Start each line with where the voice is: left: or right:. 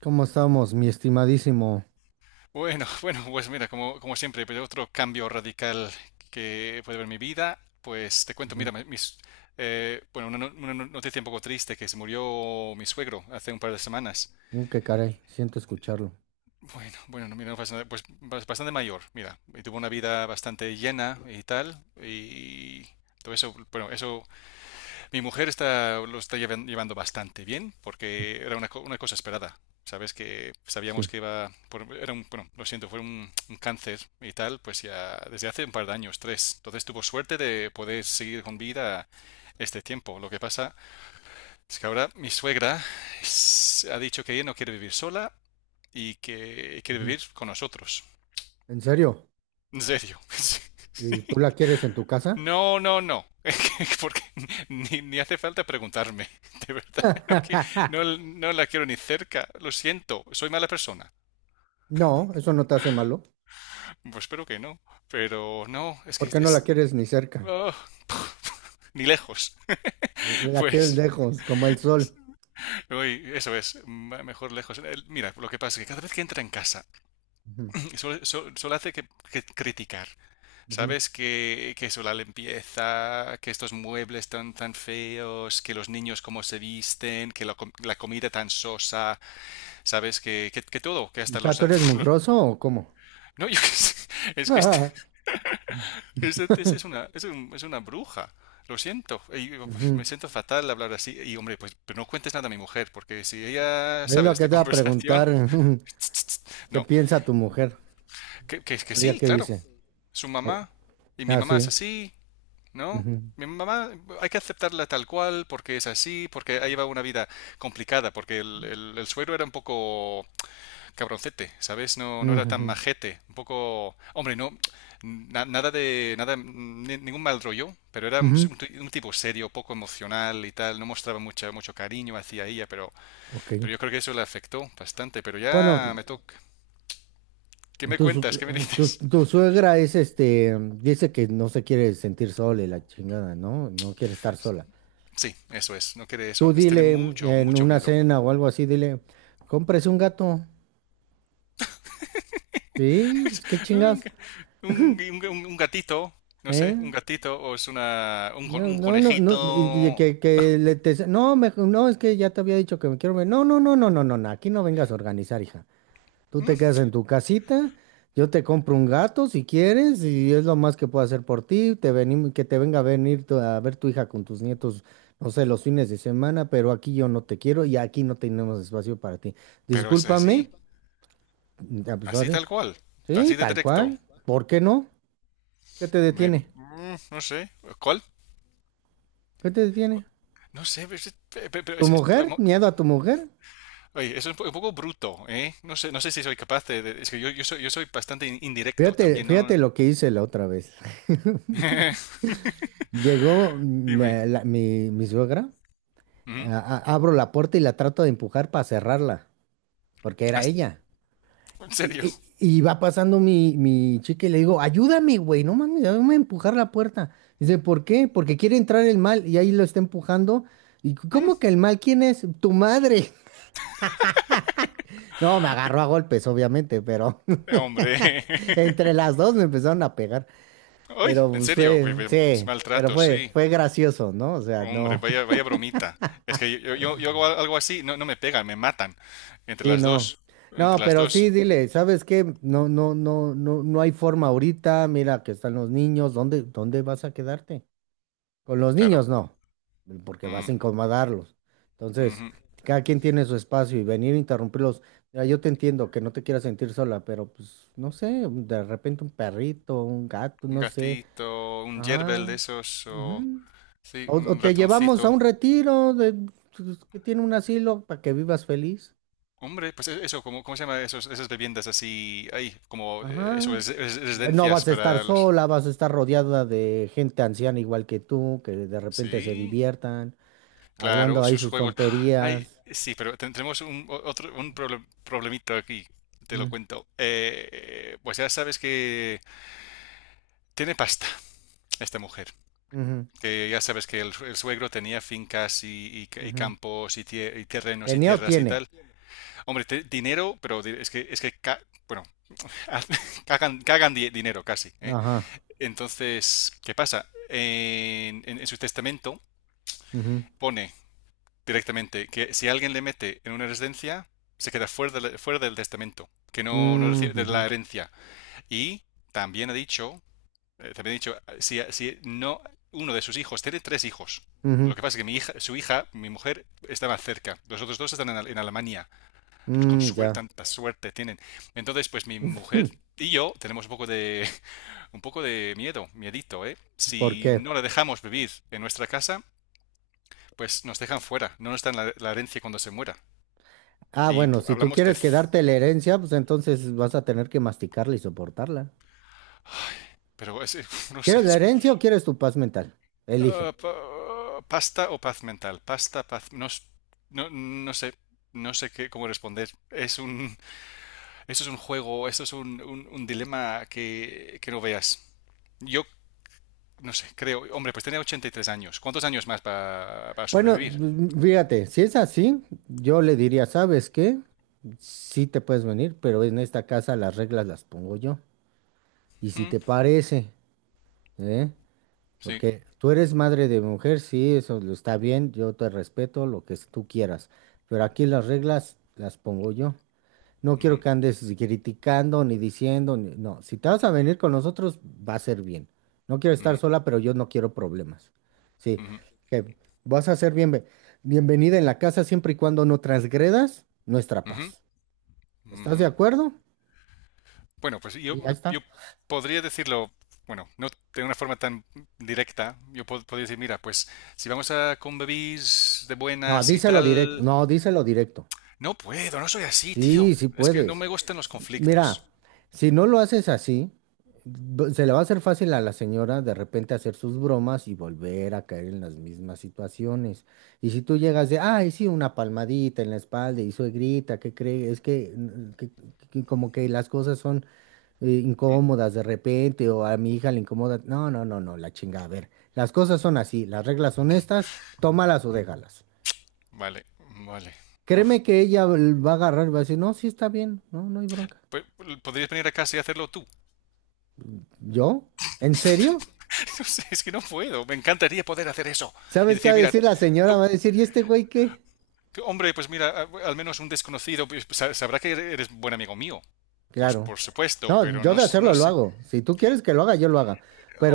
right: ¿Cómo estamos, mi estimadísimo?
left: Bueno, bueno, pues mira, como siempre, pero otro cambio radical que puede haber en mi vida, pues te cuento,
right: Ujú.
left: mira, bueno, una no- noticia un poco triste, que se murió mi suegro hace un par de semanas.
right: Qué caray, siento escucharlo.
left: Bueno, bueno, no, mira, no pasa nada, pues bastante mayor, mira, y tuvo una vida bastante llena y tal, y todo eso, bueno, eso mi mujer está, lo está llevando bastante bien porque era una cosa esperada. Sabes que
right: Sí.
left: sabíamos que iba, era un, bueno, lo siento, fue un cáncer y tal, pues ya desde hace un par de años, tres. Entonces tuvo suerte de poder seguir con vida este tiempo. Lo que pasa es que ahora mi suegra ha dicho que ella no quiere vivir sola y que quiere
right: Ujú.
left: vivir con nosotros.
right: ¿En serio?
left: En serio.
right: ¿Y tú la quieres en tu casa?
left: No, no, no. Porque ni hace falta preguntarme. De verdad. No, no, no la quiero ni cerca. Lo siento. Soy mala persona.
right: No, eso no te hace malo.
left: Pues espero que no. Pero no, es
right: ¿Por
left: que
right: qué no la
left: es...
right: quieres ni cerca?
left: ah, ni lejos.
right: La quieres
left: Pues,
right: lejos, como el sol.
left: uy, eso es, mejor lejos. Mira, lo que pasa es que cada vez que entra en casa,
right: Ujú,
left: solo hace que criticar.
right: ujú.
left: ¿Sabes? Que eso, la limpieza, que estos muebles tan, tan feos, que los niños cómo se visten, que la comida tan sosa, ¿sabes? Que todo, que hasta
right: ¿Ya
left: los...
right: tú eres mugroso o cómo?
left: No, yo qué sé, es que este es es una bruja, lo siento, y, pues,
right: Ujú.
left: me siento fatal de hablar así, y hombre, pues pero no cuentes nada a mi mujer, porque si ella
right: Es
left: sabe
right: lo
left: de
right: que
left: esta
right: te va a
left: conversación...
right: preguntar. Ujú. ¿Qué
left: No,
right: piensa tu mujer?
left: que
right: ¿Ya
left: sí,
right: qué
left: claro,
right: dice?
left: su
right: Ay.
left: mamá, y mi
right: Ah,
left: mamá
right: sí.
left: es así, ¿no?
right: Ujú,
left: Mi mamá hay que aceptarla tal cual porque es así, porque ella lleva una vida complicada, porque el suegro era un poco cabroncete, ¿sabes? No, no
right: ujú,
left: era tan
right: ujú,
left: majete, un poco... Hombre, no, nada de... nada ningún mal rollo, pero era
right: ujú.
left: un tipo serio, poco emocional y tal, no mostraba mucho cariño hacia ella, pero,
right: Ok.
left: yo creo que eso le afectó bastante, pero
right: Bueno.
left: ya me toca... ¿Qué me
right: Tu, su-
left: cuentas? ¿Qué me
right: tu,
left: dices?
right: tu suegra es este, dice que no se quiere sentir sola y la chingada, ¿no? No quiere estar sola.
left: Sí, eso es, no quiere eso,
right: Tú
left: es tener
right: dile
left: mucho,
right: en
left: mucho
right: una
left: miedo.
right: cena o algo así, dile, cómprese un gato. Sí, pues qué
left: Un,
right: chingas,
left: un gatito, no
right: ¿eh?
left: sé, un gatito o es una, un, con-
right: No,
left: un
right: no, no, no, y que,
left: conejito.
right: que le no, no, es que ya te había dicho que me quiero ver. No, no, no, no, no, no, no, aquí no vengas a organizar, hija. Tú te
left: Mm.
right: quedas en tu casita, yo te compro un gato si quieres, y es lo más que puedo hacer por ti. Que te venga a venir a ver tu hija con tus nietos, no sé, los fines de semana, pero aquí yo no te quiero y aquí no tenemos espacio para ti.
left: Pero es
right: Discúlpame,
left: así,
right: ya, pues,
left: así
right: sorry.
left: tal cual,
right: Sí,
left: así de
right: tal
left: directo.
right: cual. ¿Por qué no? ¿Qué te detiene?
left: No sé, ¿cuál?
right: ¿Qué te detiene?
left: No sé, pero,
right: ¿Tu mujer? ¿Miedo a tu mujer?
left: oye, eso es un poco bruto, ¿eh? No sé, no sé si soy capaz de, es que yo soy bastante indirecto
right: Fíjate,
left: también, ¿no?
right: fíjate lo que hice la otra vez. Llegó
left: Dime.
right: mi, mi suegra,
left: Ujú.
right: abro la puerta y la trato de empujar para cerrarla, porque era
left: Has-
right: ella.
left: ¿En
right: Y,
left: serio?
right: y va pasando mi, mi chica y le digo, ayúdame, güey, no mames, ayúdame a empujar la puerta. Dice, ¿por qué? Porque quiere entrar el mal y ahí lo está empujando. ¿Y
left: Mm.
right: cómo que el mal quién es? Tu madre. No, me agarró a golpes, obviamente, pero
left: Hombre.
right: entre las dos me empezaron a pegar.
left: Ay,
right: Pero
left: en
right: pues,
left: serio,
right: fue, sí, pero
left: maltrato,
right: fue,
left: sí.
right: fue gracioso, ¿no? O sea,
left: Hombre,
right: no,
left: vaya, vaya bromita. Es que yo hago algo así, no, no me pegan, me matan. Entre
right: sí,
left: las
right: no.
left: dos. Entre
right: No,
left: las
right: pero sí,
left: dos.
right: dile, ¿sabes qué? No, no, no, no, no hay forma ahorita. Mira que están los niños. ¿Dónde, dónde vas a quedarte? Con los
left: Claro.
right: niños no, porque vas
left: Mm,
right: a incomodarlos. Entonces,
left: ujú.
right: cada quien tiene su espacio y venir a interrumpirlos. Mira, yo te entiendo que no te quieras sentir sola, pero pues no sé, de repente un perrito, un gato,
left: Un
right: no sé.
left: gatito, un yerbel de
right: Ajá.
left: esos, o...
right: Ujú.
left: Sí,
right: O
left: un
right: te llevamos a
left: ratoncito.
right: un retiro de, pues, que tiene un asilo para que vivas feliz.
left: Hombre, pues eso, ¿cómo se llama esos, esas bebiendas así? Ahí, como... eso,
right: Ajá. No
left: residencias
right: vas a estar
left: para los...
right: sola, vas a estar rodeada de gente anciana igual que tú, que de repente se
left: Sí,
right: diviertan,
left: claro,
right: hablando ahí
left: sus
right: sus
left: juegos. ¡Ah! Ay,
right: tonterías.
left: sí, pero tendremos un, otro, un problemita aquí. Te lo
right: Mm.
left: cuento. Pues ya sabes que... Tiene pasta esta mujer.
right: Ujú,
left: Que ya sabes que el suegro tenía fincas y, y
right: ujú.
left: campos y, y terrenos y
right: ¿Tenía o
left: tierras y
right: tiene?
left: tal. Hombre, dinero, pero es que, bueno, cagan dinero casi, ¿eh?
right: Ajá.
left: Entonces, ¿qué pasa? En su testamento
right: Ujú.
left: pone directamente que si alguien le mete en una residencia, se queda fuera, fuera del testamento, que no
right: Mm,
left: recibe de la
right: ujú,
left: herencia. Y también ha dicho también he dicho, si no, uno de sus hijos tiene tres hijos.
right: ujú.
left: Lo que pasa es que mi hija, su hija, mi mujer, está más cerca. Los otros dos están en, en Alemania. Con
right: Mm,
left: suerte,
right: ya.
left: tanta suerte tienen. Entonces, pues mi mujer y yo tenemos un poco de, un poco de miedo, miedito, ¿eh?
right: ¿Por
left: Si
right: qué?
left: no la dejamos vivir en nuestra casa, pues nos dejan fuera. No nos dan la herencia cuando se muera.
right: Ah,
left: Y
right: bueno, si tú
left: hablamos de...
right: quieres quedarte la herencia, pues entonces vas a tener que masticarla y soportarla.
left: Pero es, no sé,
right: ¿Quieres la
left: es
right: herencia o quieres tu paz mental? Elige.
left: Ah, pasta o paz mental. Pasta, paz. No, no, no sé. No sé qué, cómo responder. Esto es un juego, esto es un dilema que no veas. Yo no sé, creo. Hombre, pues tenía 83 años. ¿Cuántos años más para pa
right: Bueno,
left: sobrevivir?
right: fíjate, si es así, yo le diría, ¿sabes qué? Sí te puedes venir, pero en esta casa las reglas las pongo yo. Y si
left: Hmm.
right: te parece, ¿eh?
left: Sí.
right: Porque tú eres madre de mujer, sí, eso lo está bien, yo te respeto lo que tú quieras, pero aquí las reglas las pongo yo. No quiero que
left: Ujú,
right: andes criticando ni diciendo, no, si te vas a venir con nosotros, va a ser bien. No quiero estar
left: ujú,
right: sola, pero yo no quiero problemas. Sí,
left: ujú,
right: que vas a ser bienvenida en la casa siempre y cuando no transgredas nuestra
left: ujú,
right: paz. ¿Estás
left: ujú.
right: de acuerdo?
left: Bueno, pues
right: Y ya está.
left: yo podría decirlo, bueno, no de una forma tan directa. Yo podría decir, mira, pues si vamos a convivir de
right: No,
left: buenas y
right: díselo directo,
left: tal.
right: no, díselo directo.
left: No puedo, no soy así, tío.
right: Sí, sí
left: Es que no
right: puedes.
left: me gustan los
right: Mira,
left: conflictos.
right: si no lo haces así, se le va a hacer fácil a la señora de repente hacer sus bromas y volver a caer en las mismas situaciones. Y si tú llegas de, ay, sí, una palmadita en la espalda y suegrita, ¿qué crees? Es que, que como que las cosas son
left: Mm,
right: incómodas de repente o a mi hija le incomoda. No, no, no, no, la chinga. A ver, las cosas son así, las reglas son estas, tómalas o
left: mm,
right: déjalas.
left: vale, vale.
right: Créeme
left: Uf.
right: que ella va a agarrar y va a decir, no, sí está bien, no, no hay bronca.
left: Pe- ¿Podrías venir a casa y hacerlo tú?
right: ¿Yo? ¿En serio?
left: No sé, es que no puedo. Me encantaría poder hacer eso. Y
right: ¿Sabes qué va
left: decir,
right: a
left: mira,
right: decir la señora?
left: tú-
right: Va a decir, ¿y este güey qué?
left: tú, hombre, pues mira, al menos un desconocido pues, sabrá que eres buen amigo mío. Pues
right: Claro.
left: por supuesto,
right: No,
left: pero
right: yo
left: no,
right: de hacerlo
left: no
right: lo
left: sé.
right: hago. Si tú quieres que lo haga, yo lo haga.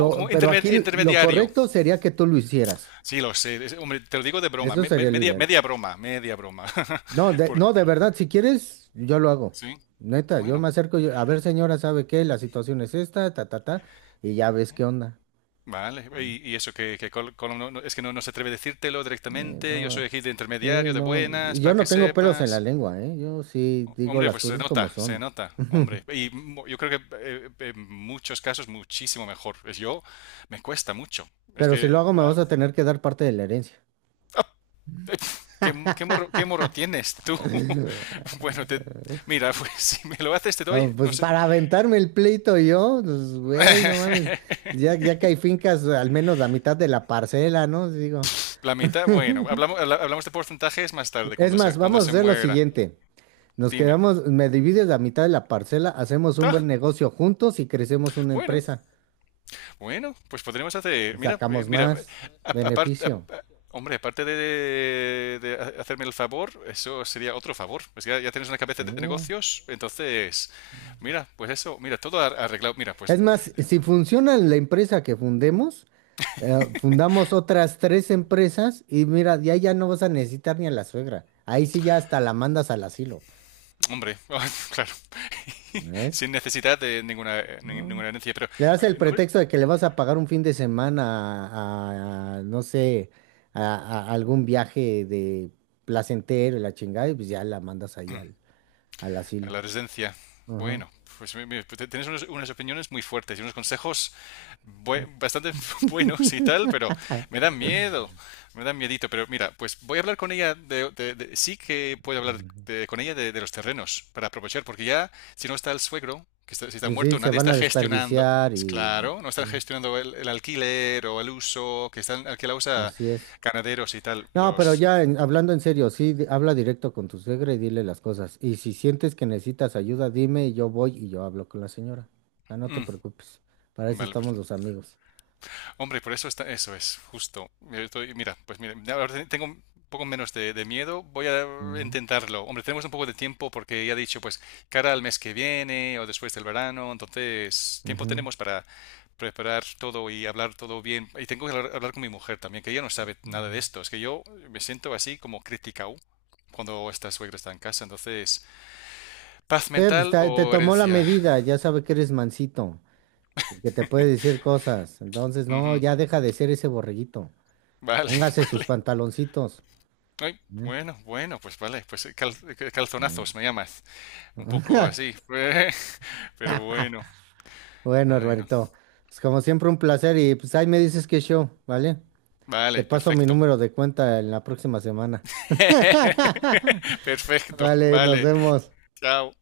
left: O como
right: Pero aquí lo
left: intermediario.
right: correcto sería que tú lo hicieras.
left: Sí, lo sé. Hombre, te lo digo de broma.
right: Eso sería lo
left: Media,
right: ideal.
left: media broma, media broma.
right: No, de,
left: Por-
right: no, de verdad, si quieres, yo lo hago.
left: sí.
right: Neta, yo
left: Bueno,
right: me acerco, yo, a ver, señora, ¿sabe qué? La situación es esta, ta, ta, ta, y ya ves qué onda.
left: vale, y, eso que Colom es que no se atreve a decírtelo directamente, yo soy
right: No,
left: aquí de
right: sí,
left: intermediario, de
right: no,
left: buenas,
right: yo
left: para
right: no
left: que
right: tengo pelos en la
left: sepas.
right: lengua, ¿eh? Yo sí digo
left: Hombre,
right: las
left: pues
right: cosas como
left: se
right: son.
left: nota, hombre. Y yo creo que en muchos casos muchísimo mejor. Es yo, me cuesta mucho. Es
right: Pero si lo
left: que,
right: hago, me
left: ah,
right: vas a tener que dar parte de la herencia.
left: ¿qué morro, qué morro tienes tú? Bueno, mira, pues si me lo haces te
right: Ah,
left: doy, no
right: pues
left: sé.
right: para aventarme el pleito yo, pues güey, no mames. Ya, ya que hay fincas, al menos la mitad de la parcela, ¿no? Digo.
left: La mitad, bueno, hablamos, hablamos de porcentajes más tarde,
right: Es más,
left: cuando
right: vamos a
left: se
right: hacer lo
left: muera.
right: siguiente. Nos
left: Dime.
right: quedamos, me divides la mitad de la parcela, hacemos un
left: Ah,
right: buen negocio juntos y crecemos una
left: bueno.
right: empresa.
left: Bueno, pues podremos
right: Y
left: hacer.
right: sacamos
left: Mira,
right: más
left: aparte,
right: beneficio.
left: hombre, aparte de, hacerme el favor, eso sería otro favor. Pues ya, ya tienes una cabeza de
right: Sí.
left: negocios, entonces, mira, pues eso, mira, todo arreglado. Mira, pues,
right: Es más, si funciona la empresa que fundemos, fundamos otras tres empresas y mira, ya ya no vas a necesitar ni a la suegra. Ahí sí ya hasta la mandas al asilo,
left: hombre, claro,
right: ¿ves?
left: sin necesidad de
right: ¿No?
left: ninguna herencia, pero,
right: Le das el
left: no,
right: pretexto de que le vas a pagar un fin de semana a, no sé, a, a algún viaje de placentero y la chingada, y pues ya la mandas ahí al, al
left: a
right: asilo.
left: la residencia.
right: Ajá.
left: Bueno, pues pues, tienes unas opiniones muy fuertes y unos consejos bastante buenos y tal, pero me dan miedo, me dan miedito. Pero mira, pues voy a hablar con ella de, sí que puedo hablar con ella de, los terrenos para aprovechar, porque ya si no está el suegro, si está
right: Pues sí,
left: muerto,
right: se
left: nadie
right: van
left: está
right: a
left: gestionando,
right: desperdiciar
left: es
right: y
left: claro, no están
right: sí,
left: gestionando el alquiler o el uso, que están alquilados a
right: así es.
left: ganaderos y tal,
right: No, pero
left: los...
right: ya hablando en serio, sí, habla directo con tu suegra y dile las cosas. Y si sientes que necesitas ayuda, dime y yo voy y yo hablo con la señora. Ah, no te
left: Mm,
right: preocupes, para eso
left: vale, pues
right: estamos los amigos.
left: hombre, por eso está, eso es, justo. Mira, pues mira, ahora tengo un poco menos de, miedo, voy a
right: Ujú,
left: intentarlo. Hombre, tenemos un poco de tiempo porque ya he dicho, pues, cara al mes que viene o después del verano, entonces tiempo
right: ujú,
left: tenemos para preparar todo y hablar todo bien. Y tengo que hablar con mi mujer también, que ella no sabe nada de
right: ujú.
left: esto. Es que yo me siento así como criticado cuando esta suegra está en casa. Entonces, paz
right: Pues
left: mental
right: te,
left: o
right: tomó la
left: herencia.
right: medida, ya sabe que eres mansito y que te puede decir cosas. Entonces, no,
left: Ujú.
right: ya deja de ser ese borreguito.
left: Vale,
right: Póngase sus
left: vale.
right: pantaloncitos.
left: Ay,
right: ¿Eh?
left: bueno, bueno, pues vale, pues
right: Bueno.
left: calzonazos me llamas, un poco así, pero bueno,
right: Bueno,
left: bueno,
right: hermanito. Pues como siempre, un placer y pues ahí me dices qué show, ¿vale? Te
left: vale,
right: paso mi
left: perfecto,
right: número de cuenta en la próxima semana.
left: perfecto,
right: Vale, nos
left: vale,
right: vemos.
left: chao.